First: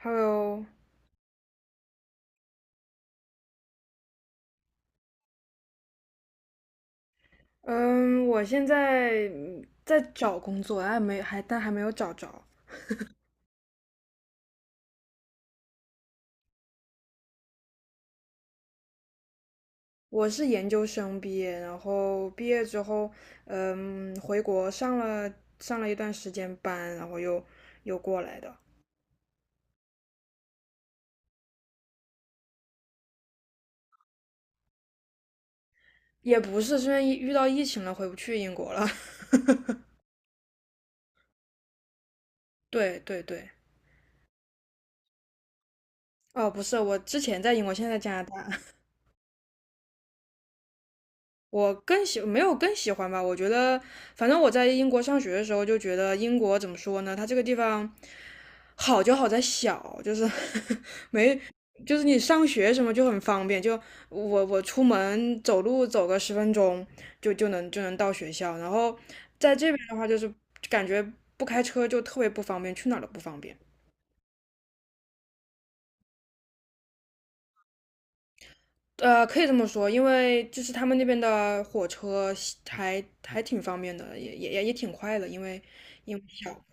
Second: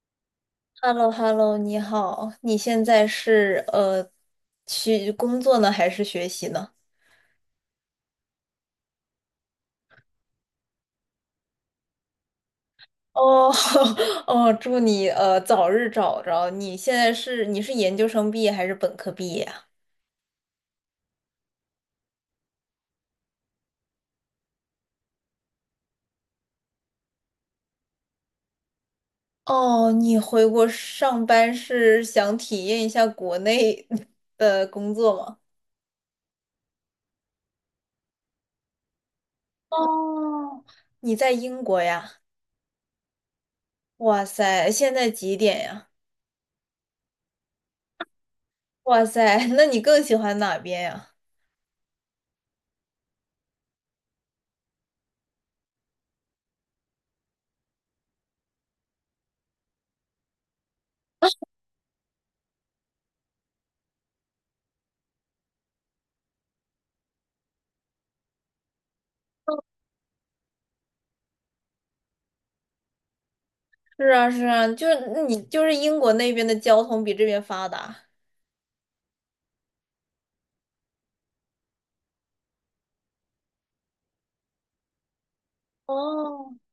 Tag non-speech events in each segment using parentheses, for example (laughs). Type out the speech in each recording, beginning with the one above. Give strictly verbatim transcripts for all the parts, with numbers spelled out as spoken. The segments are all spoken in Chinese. Hello,h e l l o h e l l o 你好，你现在是呃去工作呢，还是学习呢？嗯，我现在嗯在找工作，还没还但还没有找着。哦。 (laughs) 哦，祝你呃早日找着。你现在是你是研究生毕业还是本科毕业啊？我是研究生毕业，然后毕业之后，嗯，回国上了上了一段时间班，然后又又过来的，哦，你回国上班是想体验一下国内 (laughs) 的工作吗？也不是是因为疫遇到疫情了，回不去英国了。(laughs) 哦，你在英国呀？对对对，哇塞，现在几点呀？哦，不是，我之前在英国，现在在加拿大。哇塞，那你更喜欢哪边呀？我更喜没有更喜欢吧，我觉得反正我在英国上学的时候就觉得英国怎么说呢，它这个地方好就好在小，就是 (laughs) 没就是你上学什么就很方便，就我我出门走路走个十分钟就就能就能到学校，然后在这边的话就是感觉不开车就特别不方便，去哪儿都不方便。是啊，是啊，就是你就是英国那边的交通比这边发达。呃，可以这么说，因为就是他们那边的火车还还挺方便的，也也也也挺快的，因为因为哦，小。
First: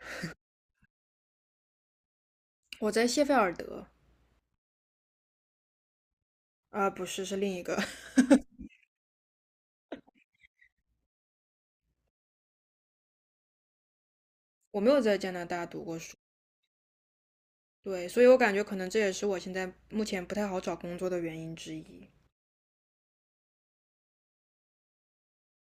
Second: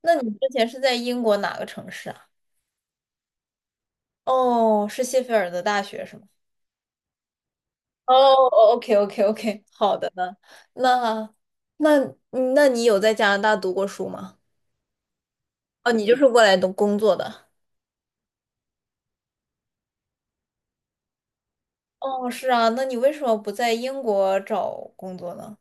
那你之前是在英国哪个城市啊？我在谢菲尔德，哦，是谢菲尔德大学是吗？啊、不是，是另一个，哦 (laughs) ，OK，OK，OK，好的呢。那那那你有在加拿大读过书吗？我没有在加拿大读哦，过你就书，是过来读工作的。对，所以我感觉可能这也是我现在目前不太好找工作的原因之一。哦，是啊，那你为什么不在英国找工作呢？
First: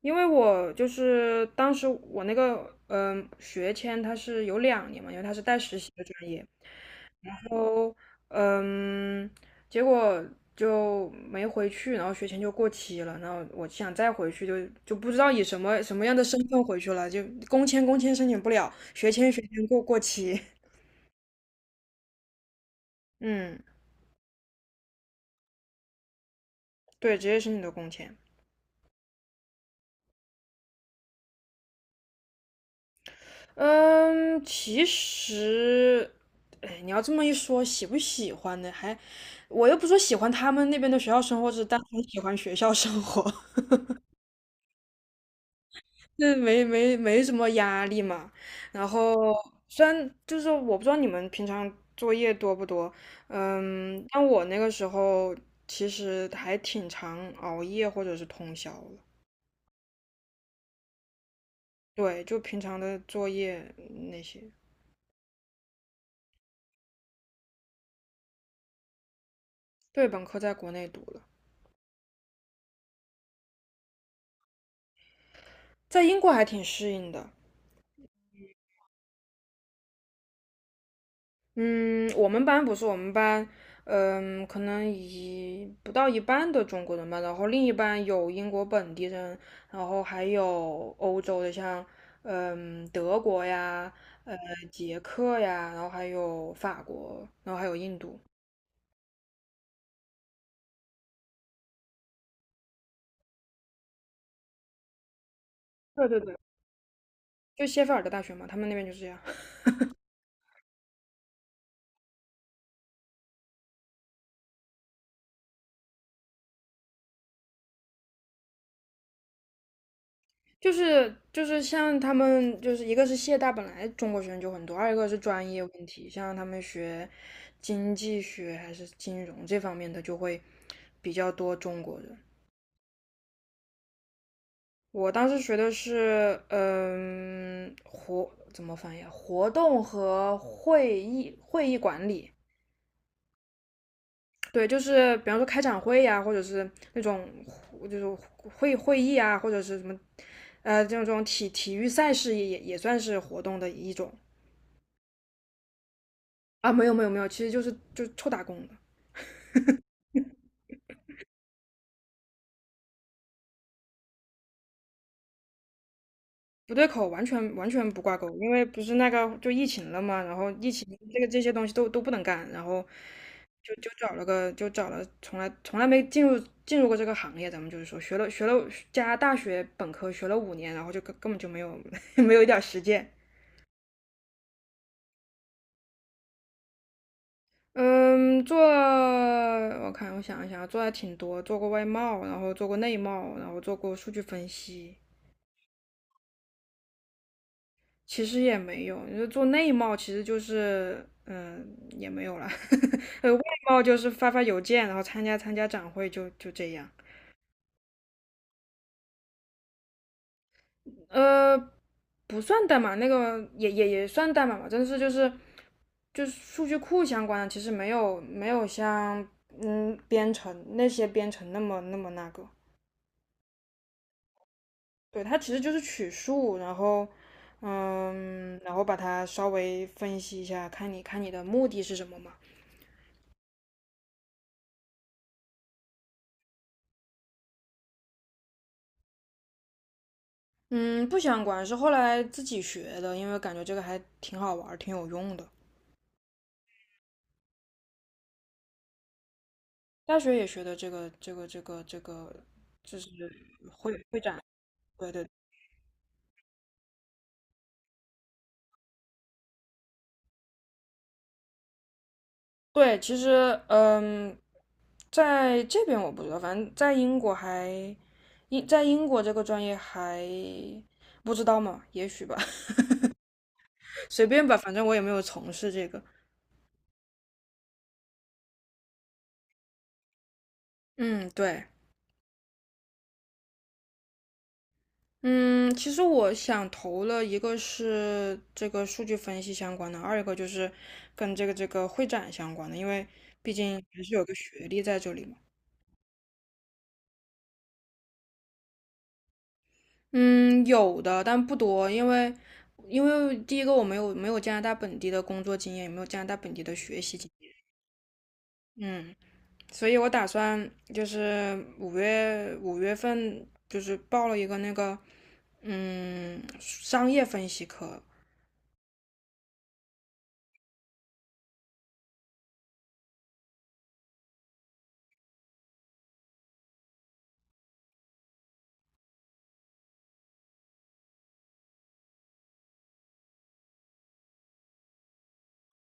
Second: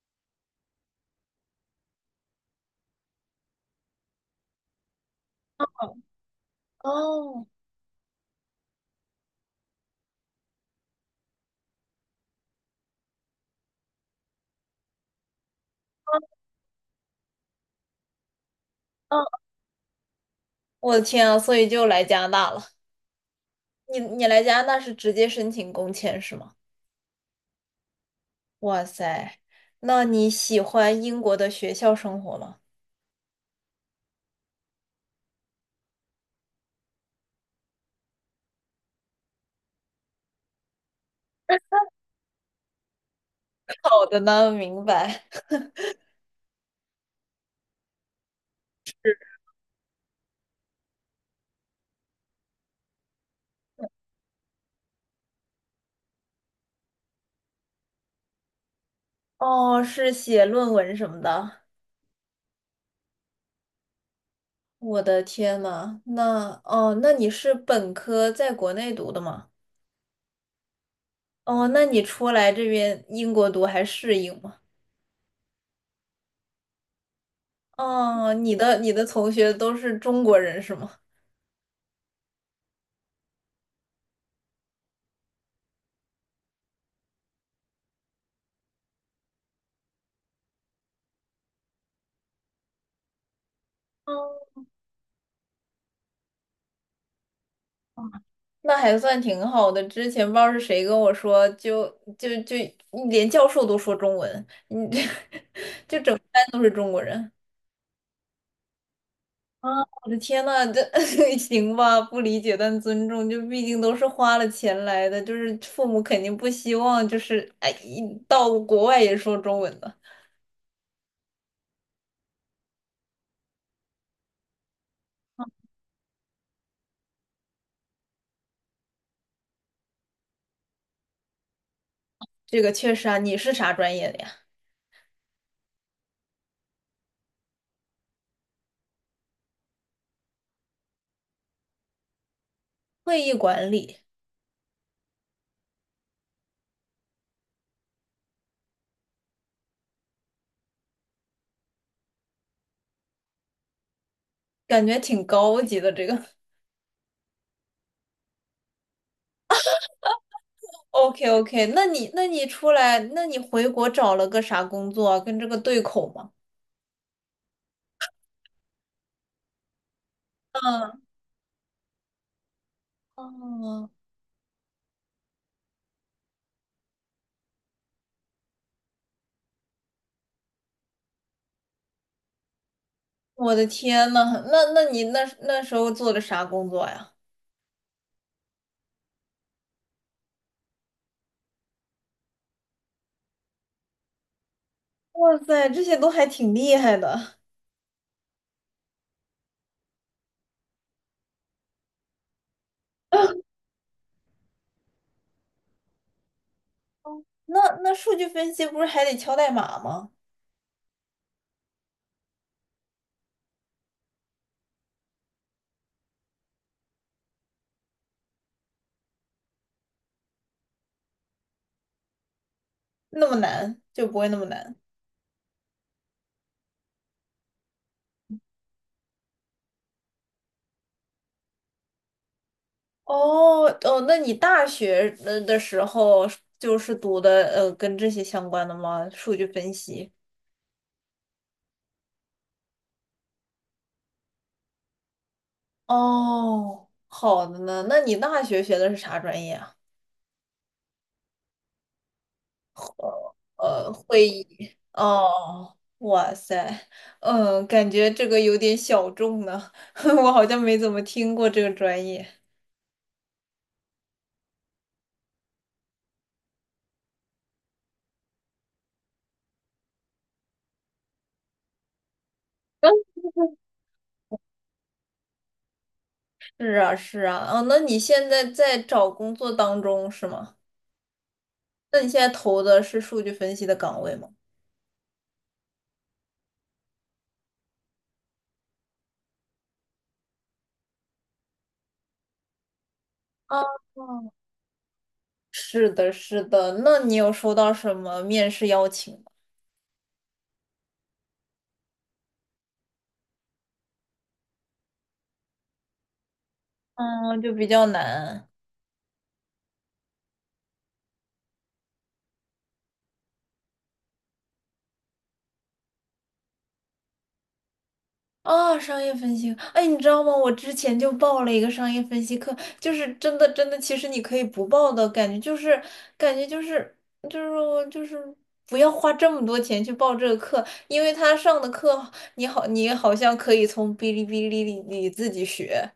因为我就是当时我那个嗯、呃学签它是有两年嘛，因为它是带实习的专业，然哦，后嗯结果就没回去，然后学签就过期了，然后我想再回去就就不知道以什么什么样的身份回去了，就工签工签申请不了，学哦，签学签过过期，我的天啊，所以就来加拿大了。(laughs) 嗯你你来加拿大是直接申请工签是吗？对，直接申请的工签。哇塞，那你喜欢英国的学校生活吗？嗯，其实，哎，你要这么一说，喜不喜欢呢？还，我又不说喜欢他们那边的学校生活，只是单纯喜欢学校生活，(laughs) 好的呢，明白。那没没没什么压力嘛。然后，虽然就是我不知道你们平常作业多不多，嗯，但我那个时候其实还挺常熬夜或者是通宵了。哦，是写论文什么的。对，就平常的作业那些。我的天呐，那哦，那你是本科在国内读的吗？对，本科在国内读了，哦，那你出来这边英国读还适应吗？在英国还挺适应的。哦，你的你的同学都是中国人是吗？嗯，我们班不是我们班，嗯，可能一不到一半的中国人吧，然后另一半有英国本地人，然后还有欧洲的，像嗯德国呀，呃哦，捷克呀，然后还有法国，然后还有印度。那还算挺好的。之前不知道是谁跟我说，就就就连教授都说中文，你这 (laughs) 一对对对，般都是中国人。就谢菲尔德大学嘛，他们那边就是这样。啊，我的天呐，这 (laughs) 行吧？不理解但尊重，就毕竟都是花了钱来的，就是父母肯定不希望，就是哎，一到国外也说中文的。就是就是像他们就是一个是谢大本来中国学生就很多，二一个是专业问题，像他们学经济学还是金融这方面的就会比较多中国人。这个确实啊，你是啥专业的呀？我当时学的是嗯活怎么翻译啊？活动和会议会议管理。会议管理，对，就是比方说开展会呀、或者是那种就是会会议啊，或者是什么，呃，这种这种体体育赛事也也算是活动的一种。感觉挺高级的这个。啊，没有没有没有，其实就是就臭打工的，OK OK,那你那你出来，那你回国找了个啥工作啊跟这个对口吗？不对口，完全完全不挂钩，因为不是那个就疫情了嘛，然后疫情嗯，这个这些东西都都不能干，然后就哦，就找了个就找了从来从来没进入进入过这个行业，咱们就是说学了学了加拿大学本科学了五年，然后就根根本就没有 (laughs) 没有一点儿实践。我的天呐，那那你那那时候做的啥工作呀？嗯，做我看我想一想，做还挺多，做过外贸，然后做过内贸，然后做过数据分析，哇塞，这些都还挺厉害的。其实也没有，你说做内贸其实就是，嗯，也没有了。(laughs) 呃，外贸就是发发邮件，然后参加参加展会就，就这样。那那数据分析不是还得敲代码吗？呃，不算代码，那个也也也算代码吧，但是就是就是数据库相关的，其实没有没有像嗯编程那些编程那么那么那个。那么难就不会那么难。对，它其实就是取数，然后嗯，然后把它稍微分析一下，看你看你的目的是什么嘛。哦哦，那你大学的的时候就是读的呃跟这些相关的吗？数据分析。嗯，不想管是后来自己学的，因为感觉这个还挺好玩儿，挺有用的。哦，好的呢。那你大学学的是啥专业啊？大学也学的这个这个这个这个，就是呃，会会会展，议。对对哦，哇塞，嗯，感觉这个有点小众呢，(laughs) 我好像没怎么听过这个专业。对。其实，嗯，在这边我不知道，反正在英国还英在英国这个专业还不知道嘛，也许吧，(laughs) (laughs) 随便吧，反正我也没有从事这个。是啊，是啊，哦，那你现在在找工作当中是吗？嗯，对。那你现在投的是数据分析的岗位吗？嗯，其实我想投了一个是这个数据分析相关的，二一个就是跟这个这个会展相关的，因为毕啊，竟还是有个学历在这里嘛。是的，是的。那你有收到什么面试邀请吗？嗯，有的，但不多，因为因为第一个我没有没有加拿大本地的工作经验，也没有加拿大本地的学习经嗯，就验，比较难。嗯，所以我打算就是五月五月份就是报了一个那个嗯商业分析课，啊，商业分析课，哎，你知道吗？我之前就报了一个商业分析课，就是真的真的，其实你可以不报的感觉，就是感觉就是就是我就是不要花这么多钱去报这个课，因为他上的课你好你好像可以从哔哩哔哩里里自己学。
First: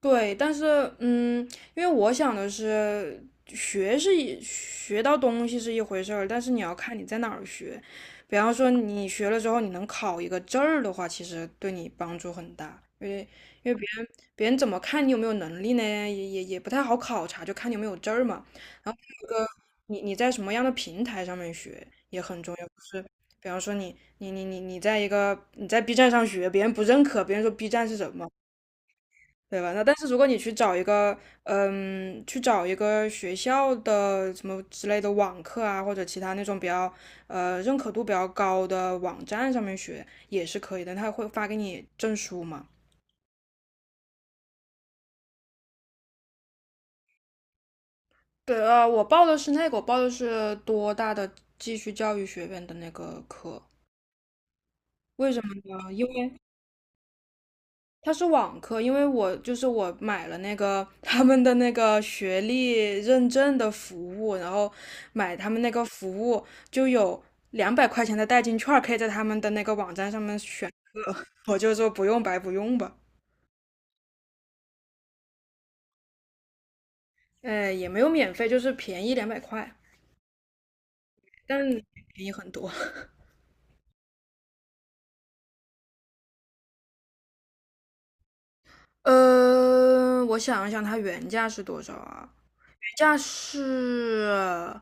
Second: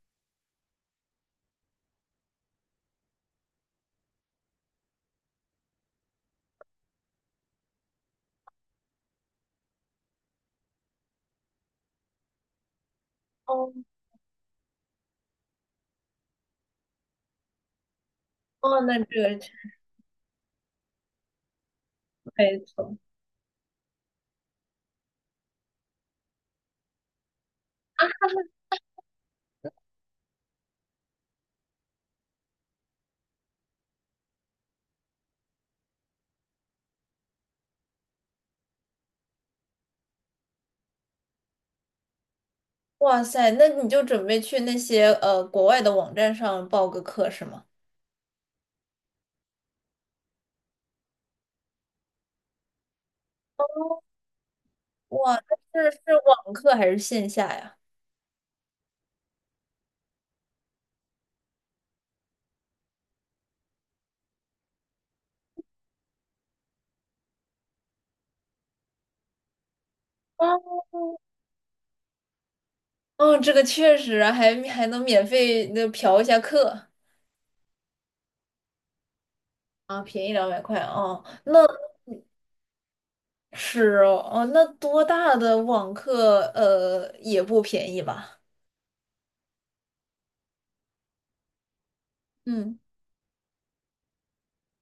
对，但是嗯，因为我想的是，学是一学到东西是一回事儿，但是你要看你在哪儿学。比方说你学了之后，你能考一个证儿的话，其实对你帮助很大，因为哦因为别人别人怎么看你有没有能力呢？也也也不太好考察，就看你有没有证儿嘛。哦，然那后这个你你在什么样的平台上面学也很重没要，就错。是比方说你你你你你在一个你在 B 站上学，别人不认可，别人说 B 站是什么？对吧？那但是如果你去找一个，嗯，去找一个学校的什么之类的网课啊，或者其他那种比较呃认可度比较高的网站上面学也是可以的，他会发给你证书嘛？哇塞，那你就准备去那些呃国外的网站上报个课是吗？对，呃，我报的是那个，我报的是多大的继续教育学院的那个课，为哇，什么是呢？是因为网课还是线下呀？它是网课，因为我就是我买了那个他们的那个学历认证的服务，然后买他们那个服务就有两百块钱的代金券，可以在他们的那个网站上面选。我就说不用白不用吧，哦，这个确实啊还还能免费那嫖一下课呃，也没有免费，就是便宜两百块，啊，便宜两百块哦，但那便宜很多。是哦，哦，那多大的网课呃也不便宜吧？呃，我想一想，它原价是多少啊？嗯，原价是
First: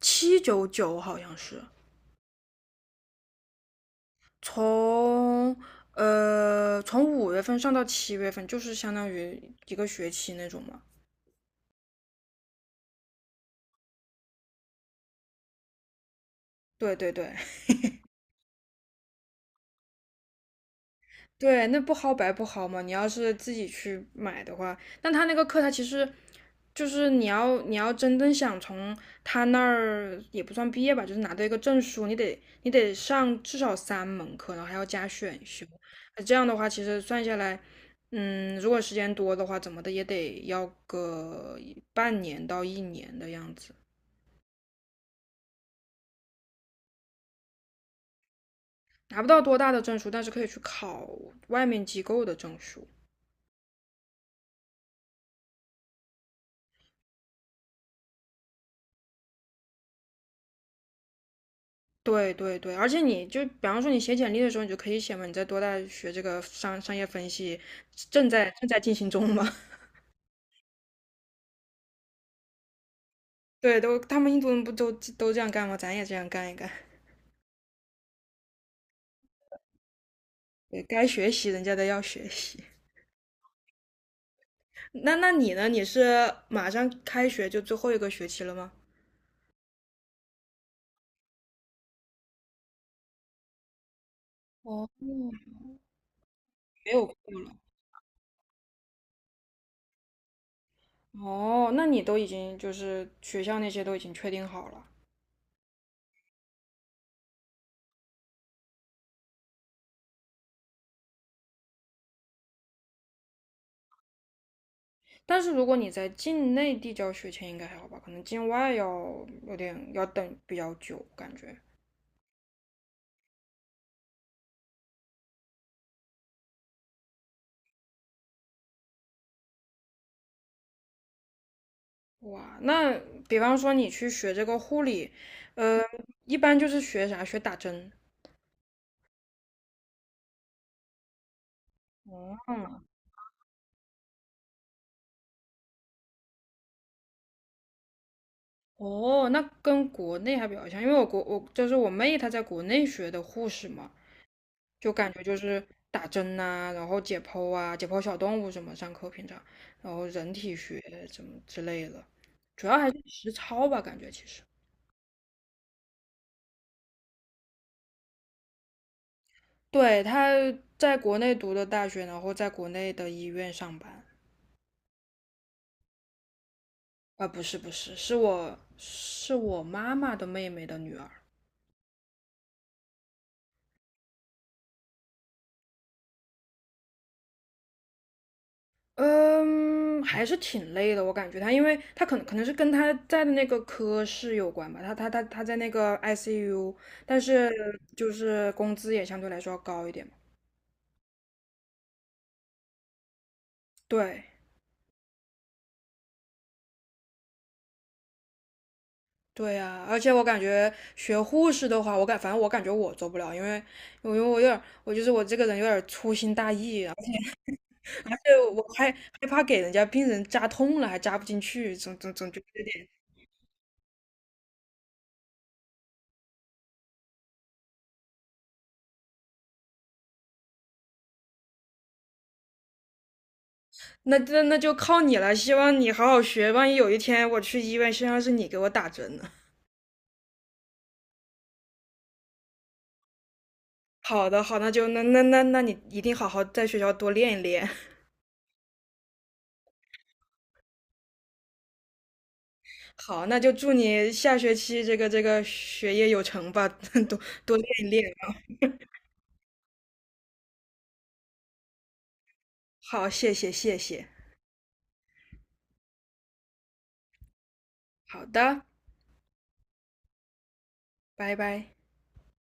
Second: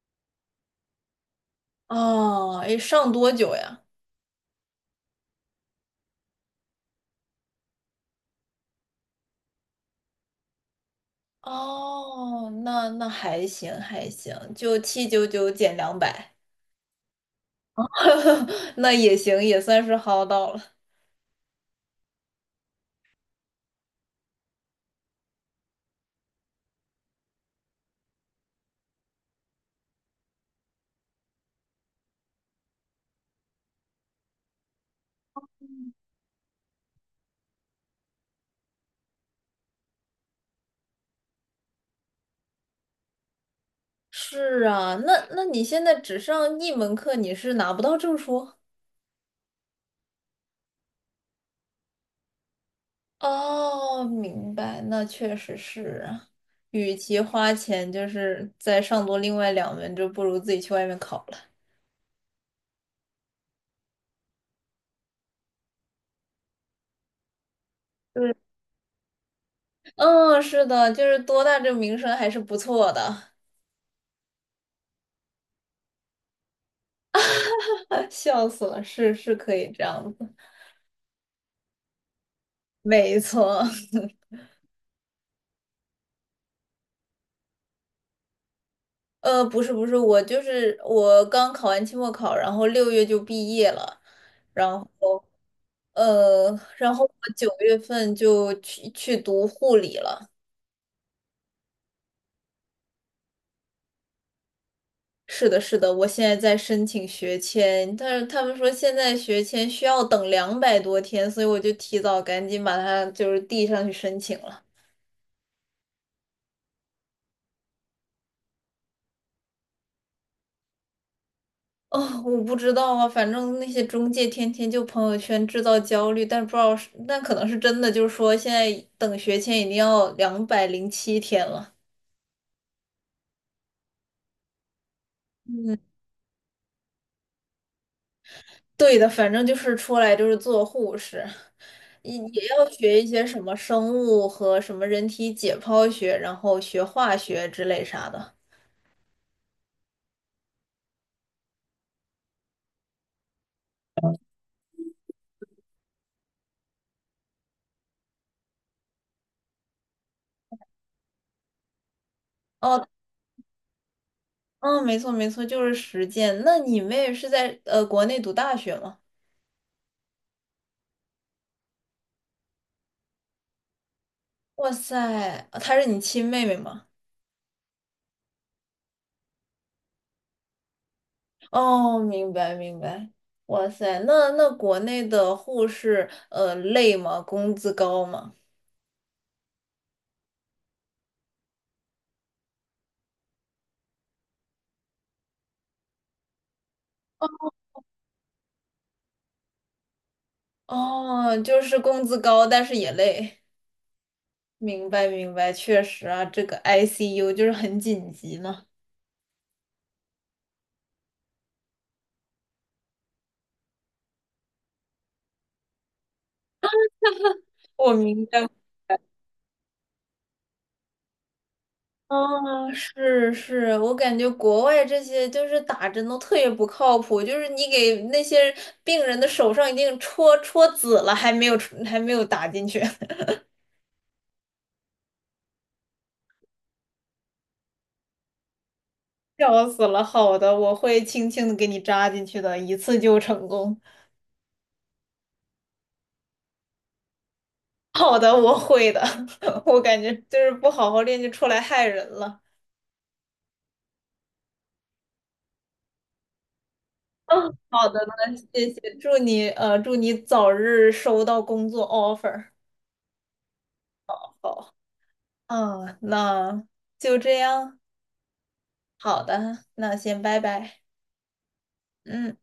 七九九，好像是。哦，诶，上多久呀？从呃从五月份上到七月份，就是相当于一个学期那种嘛。哦，那那还行还行，就七九九减两百，对对对 (laughs) (laughs) 那也行，也算是薅到了。对，那不薅白不薅嘛。你要是自己去买的话，但他那个课，他其实就是你要你要真正想从他那儿也不算毕业吧，就是拿到一个证书，你得你得上至少三门课，然后还要加选修。那这样的话，其实算下来，嗯，如果时间多的话，怎么的也得要个半年到一年的样子。是啊，那那你现在只上一门课，你是拿不到证书？拿不到多大的证书，但是可以去考外面机构的证书。哦，明白，那确实是啊。与其花钱就是再上多另外两门，就不如自己去外面考了。对对对，而且你就比方说你写简历的时候，你就可以写嘛，你在多大学这个商商业分析，正对，在正在进行中嘛。(laughs) 嗯，是的，就是多大这个名声还是不错的，对，都他们印度人不都都这样干吗？咱也这样干一干。(laughs) 笑死了，是是可以这样子，对，该学习人家的要学习。没错。(laughs) 那那你呢？你是马上开学就最后一个学期了吗？呃，不是不是，我就是我刚考完期末考，然后六月就毕业了，然哦，后呃，没然后有课我九了。月份就去去读护理了。哦，那你都已经就是学校那些都已经确定好了。是的，是的，我现在在申请学签，但是他们说现在学签需要等两百多天，所以我就提早赶紧把它就是递上去申请了。但是如果你在境内递交学签应该还好吧，可能境外要有点要等比较久，感觉。哦，我不知道啊，反正那些中介天天就朋友圈制造焦虑，但不知道是，但可能是真的，就是说现在等学签已经要两百零七天了。哇，那比方说你去学这个护理，嗯，呃，一般就是学啥？学打针。对的，反正就是出来就是做护士，也也要哦，学一些什么生物和什么人体解剖学，然后学化学之类啥的。哦，那跟国内还比较像，因为我国我就是我妹她在国内学的护士嘛，就感觉就是打针呐、然后解剖啊，解剖小动物什么，上课平常，然后人体学什么之类的，主要哦，还是实操吧，感觉其实。嗯，没错没错，就是实践。那你妹是在呃国内读大学吗？对，他在国内读的大学，然后在国内的医院上班。哇塞，她是你亲妹妹吗？啊，不是不是，是我是我妈妈的妹妹的女儿。哦，明白明白。哇塞，那那国内的护士呃累吗？工资高吗？嗯，还是挺累的，我感觉她，因为她可能可能是跟她在的那个科室有关吧，她她她她在那个 I C U,但是就是工资也相对来说要高一点嘛。哦，就是工资高，但是也累。对明白明白，确实啊，这个 I C U 就是很紧急呢。对呀，而且我感觉学护士的话，我感反正我感觉我做不了，因为因为我有点我就是我这个人有点粗心大意，我而明且白。我害害怕给人家病人扎痛了，还扎不进去，总总总觉得有啊，点。是是，我感觉国外这些就是打针都特别不靠谱，就是你给那些病人的手上已经戳戳紫了，还没有还没有打进去，那那那就靠你了，希望你好好学，万一有一天我去医院，身上是你给我打针呢。(laughs) (laughs) 笑死了。好的，我会轻轻的给你扎进去的，一次就成功。好的，好，那就那那那那你一定好好在学校多练一练。好的，我会的。(laughs) 我感觉就是不好好练就出来害人了。(laughs) 好，那就祝你下学期这个这个学业有成吧，(laughs) 多嗯，多练一好的，练那啊。谢谢，祝你呃祝你早日收到工作 offer。好，谢谢谢谢。好，嗯，那就这样。好的，好的，那先拜拜。拜拜。嗯。